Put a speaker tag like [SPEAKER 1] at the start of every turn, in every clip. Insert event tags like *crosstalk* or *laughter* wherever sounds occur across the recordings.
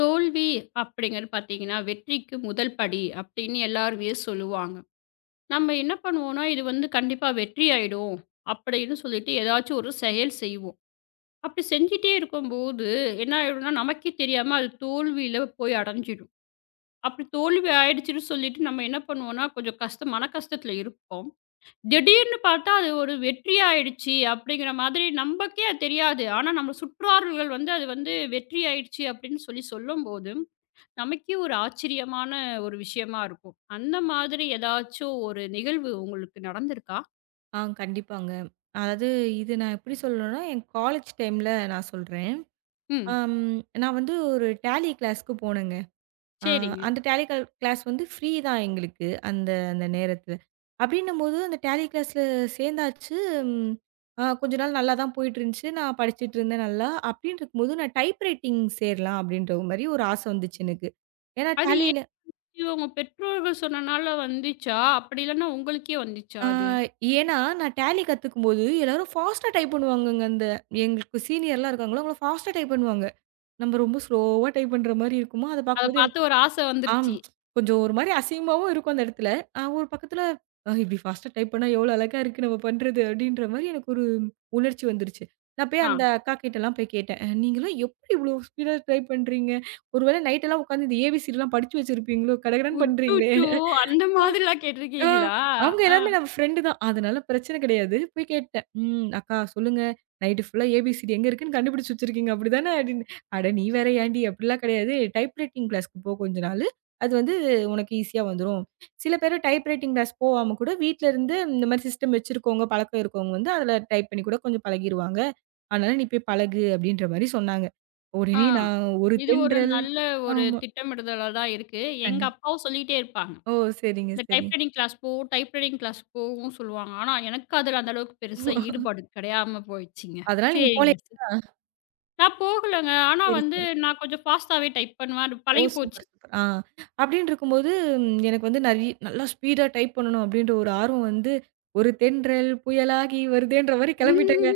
[SPEAKER 1] தோல்வி அப்படிங்கிறது பார்த்தீங்கன்னா, "வெற்றிக்கு முதல் படி" அப்படின்னு எல்லாருமே சொல்லுவாங்க. நம்ம என்ன பண்ணுவோம்னா, இது வந்து கண்டிப்பா வெற்றி ஆயிடும் அப்படின்னு சொல்லிட்டு ஏதாச்சும் ஒரு செயல் செய்வோம். அப்படி செஞ்சுட்டே இருக்கும்போது என்ன ஆயிடும்னா, நமக்கே தெரியாம அது தோல்வியில போய் அடைஞ்சிடும். அப்படி தோல்வி ஆயிடுச்சுன்னு சொல்லிட்டு நம்ம என்ன பண்ணுவோம்னா, கொஞ்சம் கஷ்டம் மன கஷ்டத்துல இருப்போம். திடீர்னு பார்த்தா அது ஒரு வெற்றி ஆயிடுச்சு அப்படிங்கிற மாதிரி நமக்கே அது தெரியாது. ஆனா நம்ம சுற்றார்கள் வந்து அது வந்து வெற்றி ஆயிடுச்சு அப்படின்னு சொல்லி சொல்லும்போது நமக்கே ஒரு ஆச்சரியமான ஒரு விஷயமா இருக்கும். அந்த மாதிரி ஏதாச்சும் ஒரு நிகழ்வு உங்களுக்கு நடந்திருக்கா?
[SPEAKER 2] கண்டிப்பாங்க. அதாவது இது நான் எப்படி சொல்லணும்னா, என் காலேஜ் டைம்ல நான் சொல்றேன்.
[SPEAKER 1] ம்.
[SPEAKER 2] அம் நான் வந்து ஒரு டேலி கிளாஸ்க்கு போனேங்க. அ
[SPEAKER 1] சரிங்க.
[SPEAKER 2] அந்த டேலி கல் கிளாஸ் வந்து ஃப்ரீ தான் எங்களுக்கு அந்த அந்த நேரத்துல. அப்படின்னும்போது அந்த டேலி கிளாஸ்ல சேர்ந்தாச்சு. ம் அ கொஞ்ச நாள் நல்லா தான் போயிட்டுருந்துச்சு. நான் படிச்சுட்டு இருந்தேன் நல்லா. அப்படின்னு இருக்கும்போது நான் டைப் ரைட்டிங் சேரலாம் அப்படின்ற மாரி ஒரு ஆசை வந்துச்சு எனக்கு. ஏன்னா,
[SPEAKER 1] அது ஏன் உங்க பெற்றோர்கள் சொன்னனால வந்துச்சா? அப்படி இல்லன்னா உங்களுக்கே வந்துச்சா
[SPEAKER 2] ஆ,
[SPEAKER 1] அது?
[SPEAKER 2] ஏன்னா, நான் டேலி கத்துக்கும்போது எல்லாரும் ஃபாஸ்ட்டா டைப் பண்ணுவாங்கங்க. அந்த எங்களுக்கு சீனியர்லாம் இருக்காங்களோ, அவங்கலாம் ஃபாஸ்ட்டா டைப் பண்ணுவாங்க. நம்ம ரொம்ப ஸ்லோவா டைப் பண்ற மாரி இருக்குமா, அத
[SPEAKER 1] அத
[SPEAKER 2] பார்க்கும்போது எனக்கு
[SPEAKER 1] பார்த்து ஒரு ஆச
[SPEAKER 2] ஆம்.
[SPEAKER 1] வந்துருச்சு.
[SPEAKER 2] கொஞ்சம் ஒரு மாரி அசிங்கமாவும் இருக்கும் அந்த இடத்துல. ஒரு பக்கத்துல இப்படி ஃபாஸ்ட்டா டைப் பண்ணா எவ்வளோ அழகா இருக்கு நம்ம பண்றது அப்படின்ற மாரி எனக்கு ஒரு உணர்ச்சி வந்துருச்சு. நான் போய்
[SPEAKER 1] ஆ.
[SPEAKER 2] அந்த அக்கா கிட்டலாம் போய் கேட்டேன். நீங்கலாம் எப்படி இவ்வளோ ஸ்பீடா டைப் பண்றீங்க? ஒருவேளை நைட்டெல்லாம் உட்காந்து இந்த ஏபிசிடிலாம் படிச்சு வச்சிருப்பீங்களோ? கடகடன்னு பண்றீங்களே!"
[SPEAKER 1] அச்சச்சோ! அந்த மாதிரிலாம்
[SPEAKER 2] ஆ,
[SPEAKER 1] கேட்டிருக்கீங்களா?
[SPEAKER 2] அவங்க
[SPEAKER 1] ஆ.
[SPEAKER 2] எல்லாருமே நம்ம ஃப்ரெண்டு தான். அதனால பிரச்சனை கிடையாது. போய் கேட்டேன். "ம் அக்கா சொல்லுங்க. நைட்டு ஃபுல்லா ஏபிசிடி எங்க இருக்குன்னு கண்டுபிடிச்சு வச்சிருக்கீங்க அப்படிதானே?" அப்படின்னு. "அட நீ வேற ஏன்டி அப்படிலாம் கிடையாது. டைப் ரைட்டிங் கிளாஸ்க்கு போ கொஞ்ச நாளு. அது வந்து உனக்கு ஈஸியா வந்துரும்." சில பேரு டைப் ரைட்டிங் கிளாஸ் போவாம கூட வீட்ல இருந்து இந்த மாரி சிஸ்டம் வச்சிருக்கவங்க, பழக்கம் இருக்கவங்க வந்து அதுல டைப் பண்ணி கூட கொஞ்சம் பழகிருவாங்க. அதனால நீ போய் பழகு அப்படின்ற மாரி சொன்னாங்க.
[SPEAKER 1] ஆ.
[SPEAKER 2] உடனே நான் ஒரு
[SPEAKER 1] இது ஒரு
[SPEAKER 2] தென்றல்
[SPEAKER 1] நல்ல ஒரு
[SPEAKER 2] ஆமா.
[SPEAKER 1] திட்டமிடுதலா தான் இருக்கு. எங்க
[SPEAKER 2] கண்டிப்பா.
[SPEAKER 1] அப்பாவும் சொல்லிட்டே இருப்பாங்க.
[SPEAKER 2] ஓ! சரிங்க,
[SPEAKER 1] இந்த
[SPEAKER 2] சரி.
[SPEAKER 1] டைப் ரைட்டிங் கிளாஸ் போ, டைப் ரைட்டிங் கிளாஸ் போவும் சொல்லுவாங்க. ஆனா, எனக்கு அதுல அந்த அளவுக்கு பெருசா ஈடுபாடு கிடையாம போயிடுச்சுங்க.
[SPEAKER 2] அதனால நீங்க
[SPEAKER 1] சரிங்க
[SPEAKER 2] போலயா?
[SPEAKER 1] சார். நான் போகலங்க. ஆனா
[SPEAKER 2] சரி,
[SPEAKER 1] வந்து
[SPEAKER 2] சரி.
[SPEAKER 1] நான் கொஞ்சம் ஃபாஸ்ட்டாவே டைப் பண்ணுவேன். அது
[SPEAKER 2] ஓ!
[SPEAKER 1] பழகி போச்சு.
[SPEAKER 2] Super, super. ஆ. அப்படின்னு இருக்கும்போது, எனக்கு வந்து நெறைய நல்லா ஸ்பீடா டைப் பண்ணணும் அப்படின்ற ஒரு ஆர்வம் வந்து, ஒரு தென்றல் புயலாகி வருதேன்ற மாரி கிளம்பிட்டேங்க.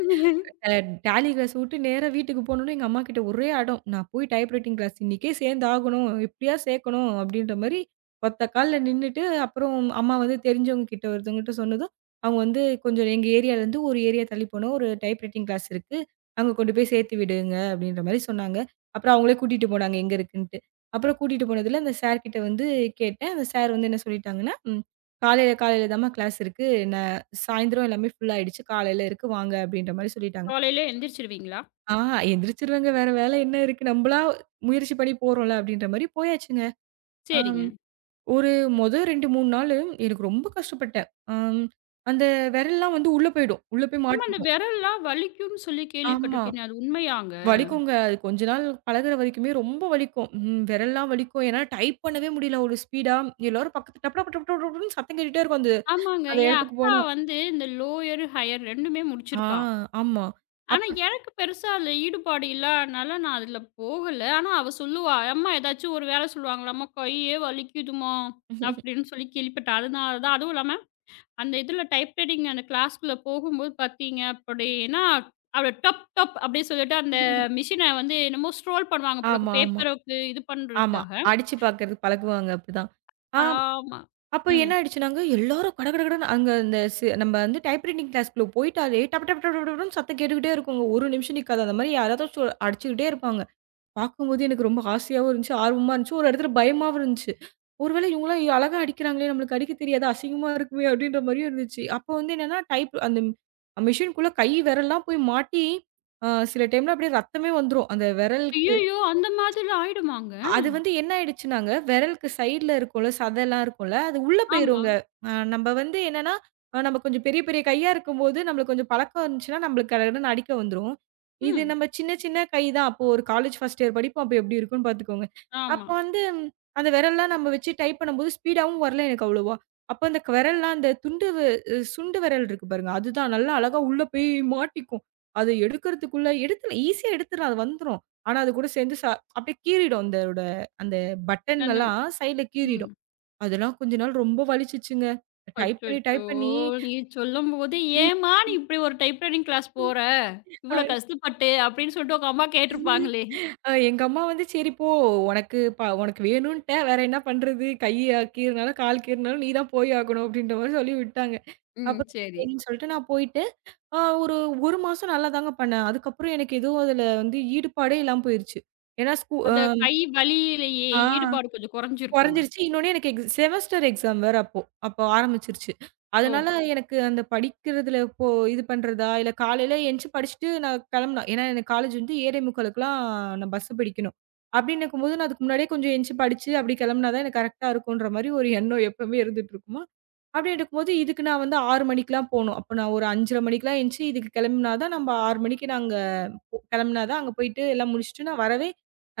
[SPEAKER 2] அ டேலி கிளாஸ் விட்டு நேரா வீட்டுக்கு போனோனே, எங்க அம்மாகிட்ட ஒரே அடம். நான் போய் டைப் ரைட்டிங் கிளாஸ் இன்னைக்கே சேர்ந்தாகணும். எப்படியாவது சேர்க்கணும் அப்படின்ற மாரி ஒத்த கால்ல நின்னுட்டு, அப்புறம் அம்மா வந்து தெரிஞ்சவங்க கிட்ட ஒருத்தவங்ககிட்ட சொன்னதும், அவங்க வந்து கொஞ்சம் எங்க ஏரியாலருந்து ஒரு ஏரியா தள்ளி போனா ஒரு டைப் ரைட்டிங் கிளாஸ் இருக்கு. அங்க கொண்டு போய் சேர்த்து விடுங்க அப்படின்ற மாரி சொன்னாங்க. அப்புறம் அவங்களே கூட்டிட்டு போனாங்க எங்க இருக்குன்ட்டு. அப்புறம் கூட்டிட்டு போனதுல அந்த சார் கிட்ட வந்து கேட்டேன். அந்த சார் வந்து என்ன சொல்லிட்டாங்கன்னா, "காலையில காலையில தாம்மா கிளாஸ் இருக்கு. நான் சாயந்தரம் எல்லாமே ஃபுல் ஆயிடுச்சு. காலையில இருக்கு வாங்க" அப்படின்ற மாரி சொல்லிட்டாங்க.
[SPEAKER 1] காலையில எந்திரிச்சுருவீங்களா?
[SPEAKER 2] ஆ எந்திரிச்சுருவேங்க. வேற வேல என்ன இருக்கு? நம்பளா முயற்சி பண்ணி போறோம்ல அப்டின்ற மாரி போயாச்சுங்க. அம்
[SPEAKER 1] சரிங்க.
[SPEAKER 2] ஒரு மொத 2, 3 நாளு எனக்கு ரொம்ப கஷ்டப்பட்டேன். அம் அந்த விரல்லாம் வந்து உள்ள போயிடும். உள்ள போய்
[SPEAKER 1] ஆமா இந்த
[SPEAKER 2] மாட்டிக்கும்.
[SPEAKER 1] விரல்லாம் வலிக்கும்னு சொல்லி
[SPEAKER 2] ஆமா.
[SPEAKER 1] கேள்விப்பட்டுருக்கேனே, அது உண்மையாங்க?
[SPEAKER 2] வலிக்குங்க. அது கொஞ்ச நாள் பழகுற வரைக்குமே ரொம்ப வலிக்கும். ம் விரல்லாம் வலிக்கும். என்னால டைப் பண்ணவே முடியல ஒரு ஸ்பீடா. எல்லாரும் பக்கத்து டப் டப் டப் டப் டப்னு சத்தம் கேட்டுட்டே இருக்கும். அந்த
[SPEAKER 1] ஆமாங்க.
[SPEAKER 2] அந்த
[SPEAKER 1] என்
[SPEAKER 2] இடத்துக்கு
[SPEAKER 1] அக்கா
[SPEAKER 2] போனா.
[SPEAKER 1] வந்து இந்த லோயர், ஹையர் 2மே
[SPEAKER 2] ஆ
[SPEAKER 1] முடிச்சிருக்கா.
[SPEAKER 2] ஆமா.
[SPEAKER 1] ஆனா,
[SPEAKER 2] அப்ப
[SPEAKER 1] எனக்கு பெருசா அதுல ஈடுபாடு இல்லாதனால நான் அதுல போகல. ஆனா, அவ சொல்லுவா, "அம்மா ஏதாச்சும் ஒரு வேலை சொல்லுவாங்களாம்மா, கையே வலிக்குதும்மா" அப்படின்னு சொல்லி கேள்விப்பட்டேன். அதனால தான் அதுவும் இல்லாம, அந்த இதுல டைப் ரைட்டிங் அந்த கிளாஸ்க்குள்ள போகும்போது பார்த்தீங்க அப்படின்னா, அவ டப் டப் அப்படின்னு சொல்லிட்டு அந்த
[SPEAKER 2] *laughs*
[SPEAKER 1] மிஷின வந்து என்னமோ ஸ்க்ரோல் பண்ணுவாங்க போல
[SPEAKER 2] ஆமா,
[SPEAKER 1] இருக்கு.
[SPEAKER 2] ஆமா,
[SPEAKER 1] பேப்பருக்கு இது
[SPEAKER 2] ஆமா.
[SPEAKER 1] பண்றதுக்காக.
[SPEAKER 2] அடிச்சு பாக்குறதுக்கு பழகுவாங்க அப்டிதான். ஆ
[SPEAKER 1] ஆமா.
[SPEAKER 2] அப்ப
[SPEAKER 1] ம்.
[SPEAKER 2] என்ன ஆயிடுச்சுனாங்க, எல்லாரும் கடகடகடன்னு அங்க அந்த நம்ம வந்து டைப் ரைட்டிங் கிளாஸ்க்குள்ள போயிட்டாலே டப டப டப டபன்னு சத்தம் கேட்டுக்கிட்டே இருக்குங்க. ஒரு நிமிஷம் நிக்காது. அந்த மாரி யாராவது அடிச்சுக்கிட்டே இருப்பாங்க. பார்க்கும்போது எனக்கு ரொம்ப ஆசையாவும் இருந்துச்சு, ஆர்வமா இருந்துச்சு. ஒரு இடத்துல பயமாவும் இருந்துச்சு. ஒருவேளை இவங்கலாம் அழகா அடிக்கிறாங்களே! நம்மளுக்கு அடிக்க தெரியாது. அசிங்கமா இருக்குமே! அப்டின்ற மாரியும் இருந்துச்சு. அப்போ வந்து என்னன்னா, டைப் அந்த மெஷின்க்குள்ள கை விரல்லாம் போய் மாட்டி, சில டைம்ல அப்டியே ரத்தமே வந்துரும். அந்த விரல்
[SPEAKER 1] ஐய்யய்யோ! அந்த மாதிரிலாம் ஆயிடுமாங்க?
[SPEAKER 2] அது வந்து என்ன ஆயிடுச்சுனாங்க, விரலுக்கு சைடுல இருக்கும்ல, சதைலாம் இருக்கும்ல, அது உள்ள
[SPEAKER 1] ஆமா.
[SPEAKER 2] போயிருங்க. நம்ப வந்து என்னன்னா, நம்ம கொஞ்சம் பெரிய பெரிய கையா இருக்கும்போது, நம்மளுக்கு கொஞ்சம் பழக்கம் இருந்துச்சுன்னா, நம்மளுக்கு கடகடன்னு அடிக்க வந்துரும். இது
[SPEAKER 1] ம்.
[SPEAKER 2] நம்ம சின்ன சின்ன கை தான். அப்போ ஒரு காலேஜ் ஃபர்ஸ்ட் இயர் படிப்போம். அப்போ எப்படி இருக்கும்ன்னு பார்த்துக்கோங்க.
[SPEAKER 1] ஆமா.
[SPEAKER 2] அப்போ வந்து அந்த விரல்லாம் நம்ம வச்சு டைப் பண்ணும்போது, ஸ்பீடாவும் வரல எனக்கு அவ்வளவா. அப்போ அந்த விரல்லாம் அந்த துண்டு வ சுண்டு விரல் இருக்கு பாருங்க, அதுதான் நல்லா அழகா உள்ள போய் மாட்டிக்கும். அத எடுக்கிறதுக்குள்ள எடுத்துடலாம் ஈஸியா எடுத்துடலாம். அது வந்துரும். ஆனா அது கூட சேர்ந்து அப்படியே கீறிடும் அந்தோட அந்த பட்டன்
[SPEAKER 1] அந்த
[SPEAKER 2] எல்லாம் சைடுல
[SPEAKER 1] ம்.
[SPEAKER 2] கீறிடும். அதெல்லாம் கொஞ்ச நாள் ரொம்ப வலிச்சுச்சுங்க. டைப் பண்ணி,
[SPEAKER 1] அச்சச்சோ!
[SPEAKER 2] டைப் பண்ணி
[SPEAKER 1] நீங்க சொல்லும்போது, "ஏம்மா நீ இப்படி ஒரு டைப்ரைட்டிங் கிளாஸ் போற?
[SPEAKER 2] அ
[SPEAKER 1] இவ்வளோ கஷ்டப்பட்டு" அப்படின்னு சொல்லிட்டு உங்க அம்மா கேட்டுருப்பாங்களே!
[SPEAKER 2] அ எங்க அம்மா வந்து "சரி போ உனக்கு உனக்கு வேணுன்ட்ட வேற என்ன பண்றது? கை கீறினாலும், கால் கீறினாலும் நீ தான் போய் ஆகணும்." அப்படின்ற மாரி சொல்லி விட்டாங்க.
[SPEAKER 1] ம்.
[SPEAKER 2] அப்புறம்
[SPEAKER 1] சரி.
[SPEAKER 2] சரின்னு சொல்லிட்டு நான் போயிட்டு, ஒரு 1 மாசம் நல்லா தாங்க பண்ணேன். அதுக்கப்புறம் எனக்கு எதுவும் அதுல வந்து ஈடுபாடே இல்லாம போயிருச்சு. ஏன்னா ஸ்கூ அ
[SPEAKER 1] அந்த கை வலியிலேயே
[SPEAKER 2] ஆ.
[SPEAKER 1] ஈடுபாடு கொஞ்சம் குறைஞ்சிருக்குங்க.
[SPEAKER 2] குறைஞ்சிருச்சு. இன்னொன்னு எனக்கு எக்ஸ் செமஸ்டர் எக்ஸாம் வேற அப்போ. அப்போ ஆரம்பிச்சுருச்சு.
[SPEAKER 1] ஓ!
[SPEAKER 2] அதனால எனக்கு அந்த படிக்கிறதுல இப்போ இது பண்றதா, இல்ல காலையில எந்திச்சு படிச்சுட்டு நான் கிளம்பணும். ஏன்னா எனக்கு காலேஜ் வந்து 7:45க்குலாம் நான் பஸ் பிடிக்கணும். அப்படின்னு இருக்கும்போது நான் அதுக்கு முன்னாடியே கொஞ்சம் எந்திச்சு படிச்சு அப்படி கிளம்புனா தான் எனக்கு கரெக்ட்டா இருக்குன்ற மாரி ஒரு எண்ணம் எப்பவுமே இருந்துட்டு இருக்குமா. அப்படி இருக்கும்போது இதுக்கு நான் வந்து 6 மணிக்கெல்லாம் போணும். அப்போ நான் ஒரு 5:30 மணிக்கெல்லாம் எந்திச்சு இதுக்கு கிளம்புனா தான் நம்ம 6 மணிக்கு நாங்க கிளம்புனா தான் அங்க போயிட்டு எல்லாம் முடிச்சுட்டு நான் வரவே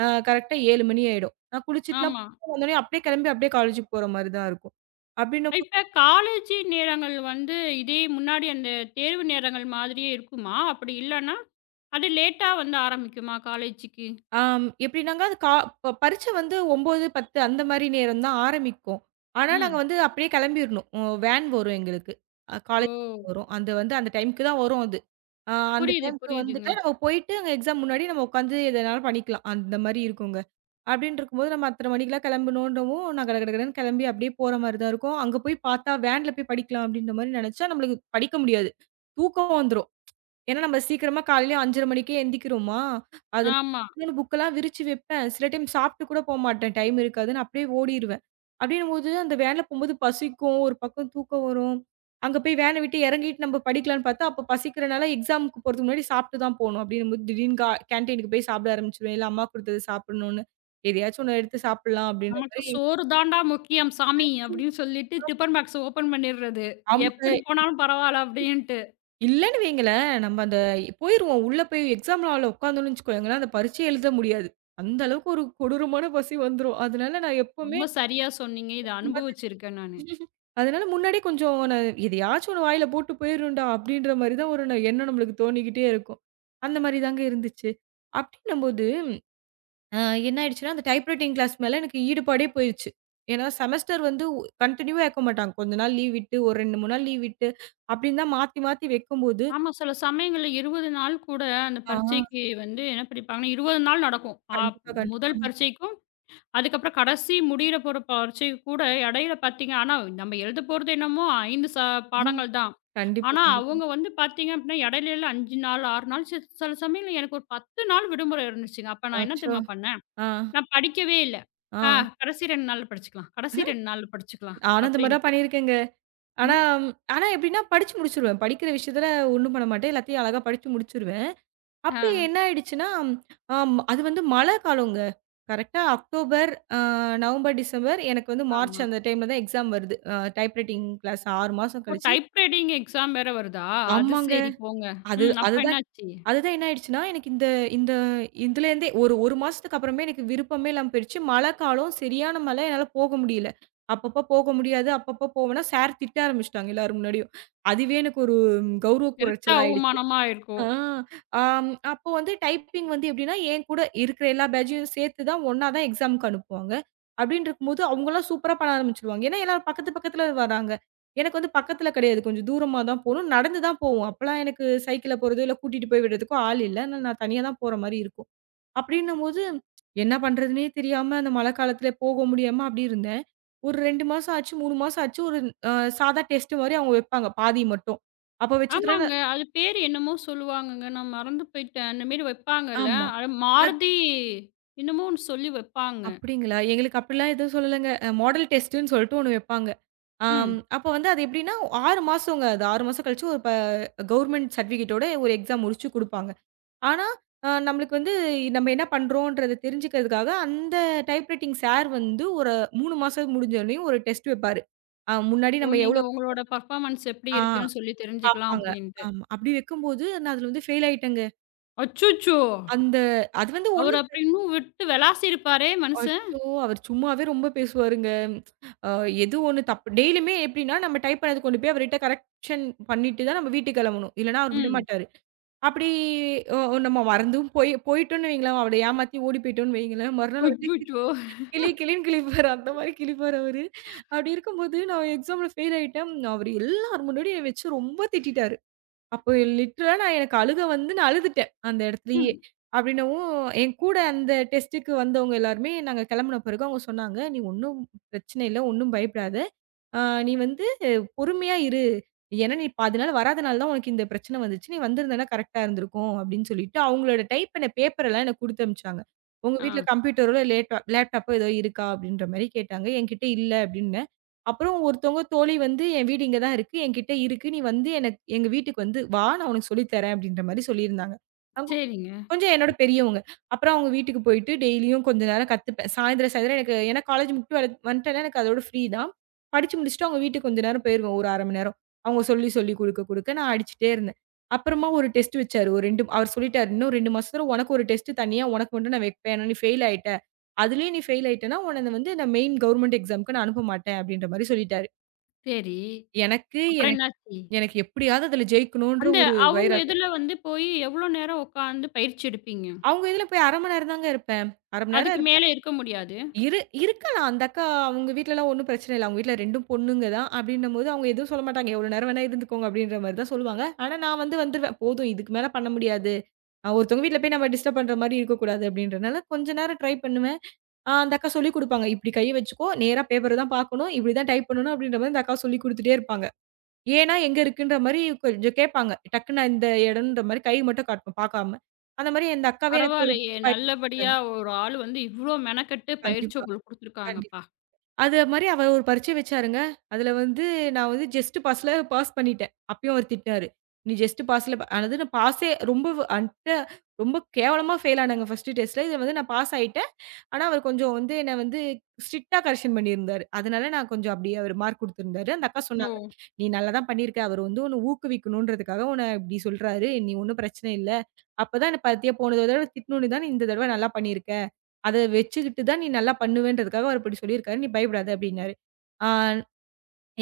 [SPEAKER 2] கரெக்ட்டா 7 மணி ஆயிடும். நான் குளிச்சுட்டுலாம்
[SPEAKER 1] ஆமா.
[SPEAKER 2] வந்தோனே அப்படியே கிளம்பி அப்படியே காலேஜுக்கு போற மாரி தான் இருக்கும். அப்படின்னும் போது
[SPEAKER 1] இப்ப காலேஜ் நேரங்கள் வந்து இதே முன்னாடி அந்த தேர்வு நேரங்கள் மாதிரியே இருக்குமா? அப்படி இல்லன்னா, அது லேட்டா வந்து ஆரம்பிக்குமா காலேஜுக்கு?
[SPEAKER 2] ஆம் எப்படின்னாங்க அது கா ப பரீட்சை வந்து 9, 10 அந்த மாரி நேரம் தான் ஆரம்பிக்கும். ஆனா நாங்க
[SPEAKER 1] ம்.
[SPEAKER 2] வந்து அப்படியே கிளம்பிரணும். ம் வேன் வரும் எங்களுக்கு.
[SPEAKER 1] ஓ!
[SPEAKER 2] காலேஜ் வரும். அந்த வந்து அந்த டைம்க்கு தான் வரும். அந்த
[SPEAKER 1] புரியுது,
[SPEAKER 2] டைம்க்கு
[SPEAKER 1] புரியுதுங்க.
[SPEAKER 2] வந்துட்டா, நம்ம போயிட்டு அங்க எக்ஸாம் முன்னாடி நம்ம உட்காந்து எது வேணாலும் பண்ணிக்கலாம். அந்த மாரி இருக்குங்க. அப்டின்னு இருக்கும்போது நம்ம அத்தன மணிக்கெல்லாம் கிளம்பணுன்றவும், நான் கட கட கடன்னு கிளம்பி அப்டியே போற மாரி தான் இருக்கும். அங்க போய் பார்த்தா, வேன்ல போய் படிக்கலாம் அப்டின்ற மாரி நெனச்சா, நம்மளுக்கு படிக்க முடியாது. தூக்கம் வந்துரும். ஏன்னா, நம்ம சீக்கிரமா காலையில 5:30 மணிக்கே எந்திக்கிறோமா, அது
[SPEAKER 1] ஆமா.
[SPEAKER 2] நான் புக்கெல்லாம் விரிச்சு வைப்பேன். சில டைம் சாப்பிட்டு கூட போமாட்டேன். டைம் இருக்காதுன்னு அப்படியே ஓடிருவேன். அப்படின்னும்போது அந்த வேன்ல போம்போது பசிக்கும், ஒரு பக்கம் தூக்கம் வரும். அங்க போய் வேன விட்டு இறங்கிட்டு நம்ம படிக்கலான்னு பார்த்தா, அப்ப பசிக்கிறனால எக்ஸாமுக்கு போறதுக்கு முன்னாடி சாப்பிட்டு தான் போணும். அப்படின்னும்போது திடீர்னு கேன்டீனுக்கு போய் சாப்பிட ஆரம்பிச்சுருவேன். இல்ல அம்மா குடுத்தது சாப்பிடணும்னு. எதையாச்சும் ஒண்ணு எடுத்து சாப்பிடலாம் அப்படின்ற
[SPEAKER 1] நமக்கு
[SPEAKER 2] மாரி
[SPEAKER 1] சோறு தான்டா முக்கியம் சாமி அப்படின்னு சொல்லிட்டு டிபன் பாக்ஸ் ஓபன் பண்ணிடுறது.
[SPEAKER 2] ஆமாங்க.
[SPEAKER 1] எப்படி போனாலும் பரவாயில்ல அப்படின்ட்டு.
[SPEAKER 2] இல்லன்னு வைங்களேன், நம்ம அந்த போயிருவோம். உள்ள போய் எக்ஸாம் ஹால்ல உட்கார்ந்தோம்னு வச்சுக்கோங்களேன், அந்த பரீட்சையே எழுத முடியாது. அந்த அளவுக்கு ஒரு கொடூரமான பசி வந்துரும். அதனால நான் எப்பவுமே
[SPEAKER 1] ரொம்ப சரியா சொன்னீங்க. இத
[SPEAKER 2] இந்த மாதிரி
[SPEAKER 1] அனுபவிச்சிருக்கேன் நானு.
[SPEAKER 2] *laughs* அதனால முன்னாடியே கொஞ்சம் நான் எதையாச்சும் ஒண்ணு வாயில போட்டு போயிரும்டா! அப்டின்ற மாரி தான் ஒரு எண்ணம் நம்மளுக்கு தோணிக்கிட்டே இருக்கும். அந்த மாரி தாங்க இருந்துச்சு. அப்டின்னும்போது அ என்ன ஆயிடுச்சுன்னா, அந்த டைப் ரைட்டிங் கிளாஸ் மேல எனக்கு ஈடுபாடே போயிருச்சு. ஏன்னா செமஸ்டர் வந்து கன்டின்யூவா வைக்க மாட்டாங்க. கொஞ்ச நாள் லீவ் விட்டு, ஒரு 2, 3 நாள் லீவ் விட்டு அப்டின்னு தான் மாத்தி மாத்தி வைக்கும்போது
[SPEAKER 1] ஆமா, சில சமயங்கள்ல 20 நாள் கூட அந்த
[SPEAKER 2] ஆ
[SPEAKER 1] பரீட்சைக்கு வந்து என்ன படிப்பாங்கன்னா, 20 நாள் நடக்கும். ஆ.
[SPEAKER 2] கண்டிப்பா, கண்டிப்பா.
[SPEAKER 1] முதல் பரீட்சைக்கும், அதுக்கப்புறம் கடைசி முடியற போற பரீட்சைக்கு கூட இடையில பார்த்தீங்க ஆனா நம்ம எழுத போறது என்னமோ 5
[SPEAKER 2] ம்.
[SPEAKER 1] பாடங்கள் தான்.
[SPEAKER 2] கண்டிப்பா,
[SPEAKER 1] ஆனா
[SPEAKER 2] கண்டிப்பா.
[SPEAKER 1] அவங்க வந்து பார்த்தீங்க அப்படின்னா, இடையில எல்லாம் 5 நாள், 6 நாள் சில சமயங்கள்ல எனக்கு ஒரு 10 நாள் விடுமுறை இருந்துச்சுங்க. அப்ப நான் என்ன
[SPEAKER 2] அச்சோ!
[SPEAKER 1] தெரியுமா பண்ணேன்?
[SPEAKER 2] ஆ,
[SPEAKER 1] நான் படிக்கவே இல்ல.
[SPEAKER 2] ஆ.
[SPEAKER 1] ஆ. கடைசி 2 நாள்ல படிச்சுக்கலாம். கடைசி 2 நாள்ல படிச்சுக்கலாம்
[SPEAKER 2] நானும் இந்த மாரி தான்
[SPEAKER 1] அப்படின்ட்டு.
[SPEAKER 2] பண்ணியிருக்கேங்க. ஆனா
[SPEAKER 1] ம்.
[SPEAKER 2] ஆனா எப்படின்னா படிச்சு முடிச்சுருவேன். படிக்கிற விஷயத்துல ஒண்ணும் பண்ண மாட்டேன். எல்லாத்தையும் அழகா படிச்சு முடிச்சுருவேன்.
[SPEAKER 1] ஆ.
[SPEAKER 2] அப்படி என்ன ஆயிடுச்சுன்னா, ஆம் அது வந்து மழை காலங்க. கரெக்ட்டா அக்டோபர், நவம்பர், டிசம்பர் எனக்கு வந்து மார்ச்
[SPEAKER 1] ஆமா.
[SPEAKER 2] அந்த டைம்ல தான் எக்ஸாம் வருது. டைப்ரைட்டிங் கிளாஸ் 6 மாசம்
[SPEAKER 1] ஓ!
[SPEAKER 2] கழிச்சு.
[SPEAKER 1] டைப் ரைட்டிங் எக்ஸாம் வேற வருதா? அது
[SPEAKER 2] ஆமாங்க.
[SPEAKER 1] சரி போங்க.
[SPEAKER 2] அது
[SPEAKER 1] ம். அப்புறம்
[SPEAKER 2] அது
[SPEAKER 1] என்னாச்சு?
[SPEAKER 2] அதுதான் என்ன ஆயிடுச்சுன்னா, எனக்கு இந்த இந்த இதுலேருந்தே ஒரு 1 மாசத்துக்கு அப்புறமே எனக்கு விருப்பமே இல்லாம போயிடுச்சு. மழை காலம் சரியான மழை என்னால போக முடியல. அப்பப்போ போக முடியாது. அப்பப்போ போவேன்னா சார் திட்ட ஆரம்பிச்சுட்டாங்க எல்லார் முன்னாடியும். அதுவே எனக்கு ஒரு கௌரவ
[SPEAKER 1] பெருத்த
[SPEAKER 2] குறைச்சலா ஆயிடுச்சு.
[SPEAKER 1] அவமானமா
[SPEAKER 2] ஆ,
[SPEAKER 1] இருக்கும்.
[SPEAKER 2] ஆம். அப்போ வந்து டைப்பிங் வந்து எப்டின்னா, என் கூட இருக்கிற எல்லா பேட்சையும் சேர்த்து தான் ஒண்ணா தான் எக்ஸாம்க்கு அனுப்புவாங்க. அப்டின்னு இருக்கும்போது, அவங்கலாம் சூப்பரா பண்ண ஆரம்பிச்சுருவாங்க. ஏன்னா, எல்லாரும் பக்கத்து பக்கத்துல வராங்க. எனக்கு வந்து பக்கத்துல கிடையாது. கொஞ்சம் தூரமா தான் போணும். நடந்து தான் போவோம். அப்பலாம் எனக்கு சைக்கிள்ல போறதோ, இல்ல கூட்டிட்டு போய் விடுறதுக்கோ ஆள் இல்ல. அதனால நான் தனியா தான் போற மாரி இருக்கும். அப்டின்னும்போது, என்ன பண்றதுன்னே தெரியாம அந்த மழை காலத்துல போக முடியாம அப்டி இருந்தேன். ஒரு 2 மாசம் ஆச்சு, 3 மாசம் ஆச்சு. ஒரு அ சாதா டெஸ்ட் மாரி அவங்க வைப்பாங்க. பாதி மட்டும். அப்ப வச்சதுல
[SPEAKER 1] ஆமாங்க.
[SPEAKER 2] நான்
[SPEAKER 1] அது பேரு என்னமோ சொல்லுவாங்கங்க. நான் மறந்து போயிட்டேன். அந்த மாரி வைப்பாங்கல்ல.
[SPEAKER 2] ஆமா.
[SPEAKER 1] அது மாருதி என்னமோ ஒண்ணு சொல்லி வைப்பாங்க.
[SPEAKER 2] அப்படிங்களா? எங்களுக்கு அப்படிலாம் எதுவும் சொல்லலங்க. மாடல் டெஸ்ட்டுன்னு சொல்லிட்டு ஒண்ணு வைப்பாங்க. ஆம்
[SPEAKER 1] ம்.
[SPEAKER 2] அப்ப வந்து அது எப்படின்னா 6 மாசங்க அது. 6 மாசம் கழிச்சு ஒரு கவர்ன்மென்ட் சர்டிஃபிகேட்டோட ஒரு எக்ஸாம் முடிச்சு குடுப்பாங்க. ஆனா, நம்மளுக்கு வந்து நம்ம என்ன பண்றோன்றத தெரிஞ்சுக்கிறதுக்காக அந்த டைப்ரைட்டிங் சார் வந்து ஒரு 3 மாசம் முடிஞ்சோனையும் ஒரு டெஸ்ட் வைப்பாரு. முன்னாடி
[SPEAKER 1] ஓ!
[SPEAKER 2] நம்ம
[SPEAKER 1] நீங்க
[SPEAKER 2] எவ்வளோ
[SPEAKER 1] உங்களோட பெர்ஃபார்மன்ஸ் எப்படி
[SPEAKER 2] ஆ
[SPEAKER 1] இருக்குன்னு சொல்லி தெரிஞ்சுக்கலாம்
[SPEAKER 2] பார்ப்பாங்க.
[SPEAKER 1] அப்படின்ட்டு.
[SPEAKER 2] ஆமா. அப்படி வைக்கும்போது நான் அதுல வந்து ஃபெயில் ஆயிட்டேங்க.
[SPEAKER 1] அச்சச்சோ!
[SPEAKER 2] அந்த அது வந்து ஒண்ணு
[SPEAKER 1] அவரு அப்படி இன்னும் விட்டு விளாசிருப்பாரே மனுஷன்.
[SPEAKER 2] அச்சோ! அவர் சும்மாவே ரொம்ப பேசுவாருங்க. அ எது ஒண்ணு தப்பு டெய்லியுமே எப்படின்னா, நம்ம டைப் பண்ணது கொண்டு போய் அவர்ட்ட கரெக்ஷன் பண்ணிட்டு தான் நம்ம வீட்டுக்கு கெளம்பணும். இல்லன்னா அவர்
[SPEAKER 1] ம்.
[SPEAKER 2] விடமாட்டாரு. அப்படி நம்ம மறந்தும் போய் போயிட்டோம்னு வைங்களேன், அவர ஏமாத்தி ஓடி போயிட்டோம்னு வைங்களேன், மறுநாள் வந்து
[SPEAKER 1] அச்சச்சோ!
[SPEAKER 2] கிளி கிளின்னு கிழிப்பாரு. அந்த மாரி கிழிப்பாரு அவரு. அப்படி இருக்கும்போது நான் எக்ஸாம்ல ஃபெயில் ஆயிட்டேன். அவரு எல்லார் முன்னாடியும் என்ன வச்சு ரொம்ப திட்டிட்டாரு. அப்போ லிட்டரலா நான் எனக்கு அழுக வந்து நான் அழுதுட்டேன். அந்த இடத்துலயே.
[SPEAKER 1] ம்.
[SPEAKER 2] அப்படின்னவும் என் கூட அந்த டெஸ்ட்டுக்கு வந்தவங்க எல்லாருமே நாங்க கிளம்புன பிறகு அவங்க சொன்னாங்க, "நீ ஒண்ணும் பிரச்சனை இல்ல. ஒண்ணும் பயப்படாத. ஆ நீ வந்து பொறுமையா இரு. ஏன்னா, நீ பாதி நாள் வராதனால தான் உனக்கு இந்த பிரச்சனை வந்துச்சு. நீ வந்திருந்தனா கரெக்ட்டா இருந்திருக்கும் அப்படின்னு சொல்லிட்டு, அவங்களோட டைப் பண்ண பேப்பர் எல்லாம் எனக்கு குடுத்து அனுப்பிச்சாங்க. உங்க
[SPEAKER 1] ஆ.
[SPEAKER 2] வீட்ல கம்ப்யூட்டரோ, லேட்டா லேப்டாப்போ ஏதோ இருக்கா? அப்படின்ற மாரி கேட்டாங்க. என்கிட்ட இல்ல அப்படின்னேன். அப்புறம் ஒருத்தவங்க தோழி வந்து என் வீடு இங்க தான் இருக்கு. என்கிட்ட இருக்கு. நீ வந்து எனக்கு எங்க வீட்டுக்கு வந்து வா, நான் உனக்கு சொல்லி தரேன் அப்படின்ற மாரி சொல்லியிருந்தாங்க. அங்க
[SPEAKER 1] சரிங்க.
[SPEAKER 2] கொஞ்சம் என்னோட பெரியவங்க. அப்புறம் அவங்க வீட்டுக்கு போயிட்டு டெய்லியும் கொஞ்ச நேரம் கத்துப்பேன். சாயந்திரம் எனக்கு ஏன்னா காலேஜ் முடிச்சு வர வந்துட்டேன்னா எனக்கு அதோட ஃப்ரீ தான். படிச்சு முடிச்சுட்டு அவங்க வீட்டுக்கு கொஞ்ச நேரம் போயிருவேன். ஒரு 1/2 மணி நேரம். அவங்க சொல்லி குடுக்க நான் அடிச்சுட்டே இருந்தேன். அப்புறமா ஒரு டெஸ்ட் வச்சாரு. ஒரு 2 அவர் சொல்லிட்டாரு, "இன்னும் 2 மாசத்துல உனக்கு ஒரு டெஸ்ட் தனியா உனக்கு மட்டும் நான் வைப்பேன். ஏன்னா நீ ஃபெயில் ஆயிட்ட. அதுலயும் நீ ஃபெயில் ஆயிட்டன்னா, உன்ன வந்து நான் மெயின் கவர்ன்மென்ட் எக்ஸாம்க்கு நான் அனுப்ப மாட்டேன்." அப்படின்ற மாரி சொல்லிட்டாரு.
[SPEAKER 1] சரி.
[SPEAKER 2] எனக்கு
[SPEAKER 1] அப்புறம்
[SPEAKER 2] எனக்
[SPEAKER 1] என்னாச்சு?
[SPEAKER 2] எனக்கு எப்படியாவது அதுல ஜெயிக்கணும்ன்ற
[SPEAKER 1] அந்த
[SPEAKER 2] ஒரு
[SPEAKER 1] அவங்க
[SPEAKER 2] வைராக்கியம்.
[SPEAKER 1] இதுல வந்து போய் எவ்வளோ நேரம் உட்காந்து பயிற்சி எடுப்பீங்க?
[SPEAKER 2] அவங்க இதுல போய் 1/2 மணி நேரம் தாங்க இருப்பேன். 1/2 மணி நேரம்
[SPEAKER 1] அதுக்கு மேல
[SPEAKER 2] இருப்பேன்.
[SPEAKER 1] இருக்க முடியாது.
[SPEAKER 2] இரு இருக்கலாம். அந்த அக்கா அவங்க வீட்லலாம் ஒண்ணும் பிரச்சனை இல்ல. அவங்க வீட்ல 2ம் பொண்ணுங்க தான். அப்டின்னும்போது அவங்க எதுவும் சொல்ல மாட்டாங்க. "எவ்வளோ நேரம் வேணா இருந்துக்கோங்க" அப்டின்ற மாரி தான் சொல்லுவாங்க. ஆனா நான் வந்து வந்துருவேன். "போதும் இதுக்கு மேல பண்ண முடியாது. ஒருத்தவங்க வீட்ல போய் நம்ம டிஸ்டர்ப் பண்ற மாரி இருக்கக்கூடாது" அப்டின்றனால கொஞ்ச நேரம் ட்ரை பண்ணுவேன். அந்த அக்கா சொல்லிக் குடுப்பாங்க. "இப்டி கை வச்சுக்கோ, நேரா பேப்பர தான் பார்க்கணும், இப்டி தான் டைப் பண்ணணும்" அப்டின்ற மாரி அந்த அக்கா சொல்லிக் குடுத்துட்டே இருப்பாங்க. ஏன்னா எங்க இருக்குன்ற மாரி கொஞ்சம் கேட்பாங்க. டக்குன்னு நான் இந்த இடம்ன்ற மாரி கை மட்டும் காட்டணும், பார்க்காம. அந்த மாரி அந்த அக்காவே எனக்கு ஒரு
[SPEAKER 1] பரவாயில்லையே!
[SPEAKER 2] பயிற்சி
[SPEAKER 1] நல்லபடியா
[SPEAKER 2] கொடுத்தாங்க.
[SPEAKER 1] ஒரு ஆள் வந்து இவ்ளோ மெனக்கெட்டு பயிற்சி
[SPEAKER 2] கண்டிப்பா,
[SPEAKER 1] உங்களுக்கு
[SPEAKER 2] கண்டிப்பா.
[SPEAKER 1] குடுத்துருக்காங்கப்பா.
[SPEAKER 2] அது மாரி அவ ஒரு பரீட்சை வச்சாருங்க. அதுல வந்து நான் வந்து ஜஸ்ட் பாஸ்ல பாஸ் பண்ணிட்டேன். அப்பயும் அவர் திட்டினாரு. "நீ ஜஸ்ட் பாஸ்ல" அதாவது நான் பாஸே ரொம்ப அன்ட ரொம்ப கேவலமா ஃபெயில் ஆனாங்க ஃபர்ஸ்ட் டெஸ்ட்ல. இதுல வந்து நான் பாஸ் ஆயிட்டேன். ஆனா, அவர் கொஞ்சம் வந்து என்ன வந்து ஸ்ட்ரிக்ட்டா கரெக்ஷன் பண்ணியிருந்தாரு. அதனால நான் கொஞ்சம் அப்படியே அவர் மார்க் குடுத்திருந்தாரு. அந்த அக்கா
[SPEAKER 1] ஓ!
[SPEAKER 2] சொன்னாங்க, "நீ நல்லா தான் பண்ணியிருக்க. அவர் வந்து உன்ன ஊக்குவிக்கணும்ன்றதுக்காக உன்ன இப்படி சொல்றாரு. நீ ஒண்ணும் பிரச்சனை இல்ல. அப்பதான் என்ன பாத்தியா போன தடவ திட்டுனோனே தானே இந்த தடவ நல்லா பண்ணியிருக்க." அத வச்சுக்கிட்டு தான் நீ நல்லா பண்ணுவேன்றதுக்காக அவர் இப்படி சொல்லியிருக்காரு. நீ பயப்படாத அப்டின்னாரு. ஆ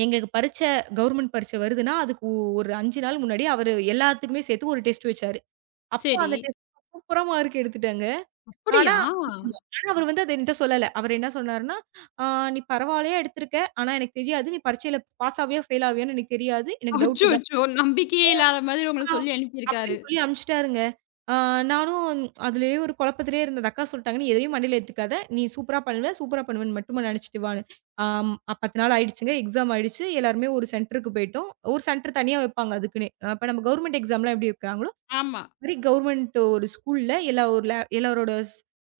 [SPEAKER 2] எங்களுக்கு பரீட்ச கவர்ன்மென்ட் பரீட்ச வருதுன்னா, அதுக்கு ஒரு 5 நாள் முன்னாடி அவரு எல்லாத்துக்குமே சேர்த்து ஒரு டெஸ்ட் வச்சாரு. அப்போ
[SPEAKER 1] சரி.
[SPEAKER 2] அந்த டெஸ்ட் சூப்பரா மார்க் எடுத்துட்டேங்க. ஆனா
[SPEAKER 1] அப்படியா?
[SPEAKER 2] ஆனா அவரு வந்து அத என்ட்ட சொல்லல. அவரு என்ன சொன்னாருன்னா, "ஆ நீ பரவாயில்லையா எடுத்திருக்க. ஆனா எனக்கு தெரியாது. நீ பரீட்சையில பாஸ் ஆவியா, ஃபெயில் ஆவியான்னு எனக்கு தெரியாது. எனக்கு டவுட் தான்."
[SPEAKER 1] அச்சச்சோ! நம்பிக்கையே இல்லாத மாதிரி உங்கள
[SPEAKER 2] ஆ.
[SPEAKER 1] சொல்லி அனுப்பியிருக்காரு.
[SPEAKER 2] அப்படின்னு சொல்லி அனுப்பிச்சுட்டாருங்க. ஆ நானும் அதிலேயே ஒரு குழப்பத்திலேயே இருந்தேன். அந்த அக்கா சொல்ட்டாங்க, "நீ எதையும் மண்டையில ஏத்துக்காத. நீ சூப்பரா பண்ணுவ. சூப்பரா பண்ணுவேன்னு மட்டுமா நெனச்சுட்டு வான்னு." ஆம். 10 நாள் ஆயிடுச்சுங்க. எக்ஸாம் ஆயிடுச்சு. எல்லாருமே ஒரு சென்டருக்கு போயிட்டோம். ஒரு சென்டர் தனியா வைப்பாங்க அதுக்குன்னே. அப்ப நம்ம கவர்மெண்ட் எக்ஸாம்லாம் எப்படி வைக்கிறாங்களோ,
[SPEAKER 1] ஆமா.
[SPEAKER 2] மாரி கவர்மெண்ட் ஒரு ஸ்கூல்ல எல்லா ஒரு லே எல்லாரோட ஸ்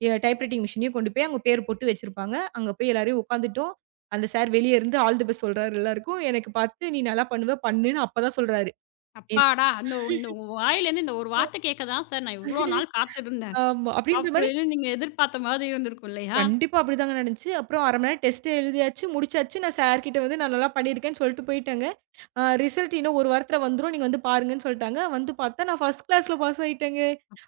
[SPEAKER 2] எ டைப்ரைட்டிங் மிஷினையும் கொண்டு போய் அங்க பேர் போட்டு வச்சிருப்பாங்க. அங்க போய் எல்லாரையும் உட்காந்துட்டோம். அந்த சார் வெளிய இருந்து ஆல் தி பெஸ்ட் சொல்றாரு எல்லாருக்கும். எனக்கு பார்த்து, "நீ நல்லா பண்ணுவ. பண்ணுன்னு" அப்பதான் சொல்றாரு.
[SPEAKER 1] அப்பாடா! அந்த இந்த உங்க வாயிலேருந்து இந்த ஒரு வார்த்தை கேட்க தான் சார் நான் இவ்ளோ நாள் காத்துருந்தேன்.
[SPEAKER 2] ஆமா. அப்டின்ற மாரி
[SPEAKER 1] அப்படின்னு நீங்க எதிர்பார்த்த மாதிரி இருந்திருக்கும் இல்லையா?
[SPEAKER 2] கண்டிப்பா அப்டிதாங்க நடந்துச்சு. அப்புறம் 1/2 மணி நேரம் டெஸ்ட் எழுதியாச்சு, முடிச்சாச்சு. நான் சார் கிட்ட வந்து நான் நல்லா பண்ணியிருக்கேன்னு சொல்லிட்டு போயிட்டேங்க. ரிசல்ட் இன்னும் 1 வாரத்துல வந்துரும். நீங்க வந்து பாருங்கன்னு சொல்ட்டாங்க. வந்து பார்த்தா நான் ஃபர்ஸ்ட் கிளாஸ்ல பாஸ் ஆயிட்டேங்க.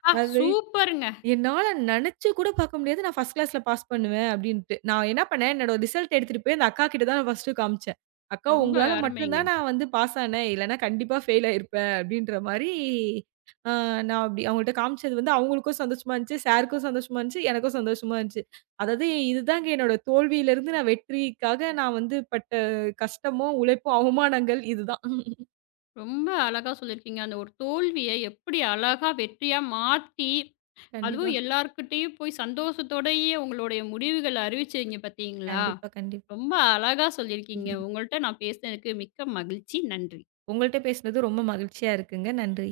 [SPEAKER 1] ஆ.
[SPEAKER 2] அது
[SPEAKER 1] சூப்பருங்க.
[SPEAKER 2] என்னால நெனச்சு கூட பார்க்க முடியாது. நான் ஃபர்ஸ்ட் கிளாஸ்ல பாஸ் பண்ணுவேன் அப்டின்ட்டு. நான் என்ன பண்ணேன், என்னோட ரிசல்ட் எடுத்துட்டு போய் அந்த அக்கா கிட்ட தான் நான் ஃபர்ஸ்ட்டு காமிச்சேன். "அக்கா
[SPEAKER 1] ரொம்ப
[SPEAKER 2] உங்களால மட்டும்
[SPEAKER 1] அருமைங்க.
[SPEAKER 2] தான் நான் வந்து பாஸ் ஆனேன். இல்லன்னா கண்டிப்பா ஃபெயில் ஆயிருப்பேன்." அப்டின்ற மாரி அ நான் அப்டி அவங்கள்ட்ட காமிச்சது வந்து அவங்களுக்கும் சந்தோஷமா இருந்துச்சு, சாருக்கும் சந்தோஷமா இருந்துச்சு, எனக்கும் சந்தோஷமா இருந்துச்சு. அதாவது இதுதாங்க என்னோட தோல்வியிலிருந்து நான் வெற்றிக்காக நான் வந்து பட்ட கஷ்டமும், உழைப்பும், அவமானங்கள் இதுதான்.
[SPEAKER 1] ரொம்ப அழகா சொல்லியிருக்கீங்க. அந்த ஒரு தோல்விய எப்படி அழகா வெற்றியா மாத்தி,
[SPEAKER 2] கண்டிப்பா,
[SPEAKER 1] அதுவும் எல்லார்கிட்டயும் போய் சந்தோஷத்தோடயே உங்களுடைய முடிவுகள அறிவிச்சீங்க பார்த்தீங்களா?
[SPEAKER 2] கண்டிப்பா.
[SPEAKER 1] ரொம்ப அழகா சொல்லியிருக்கீங்க. உங்கள்ட்ட நான் பேசினதுக்கு மிக்க மகிழ்ச்சி. நன்றி.
[SPEAKER 2] உங்கள்ட்ட பேசுனது ரொம்ப மகிழ்ச்சியா இருக்குங்க. நன்றி.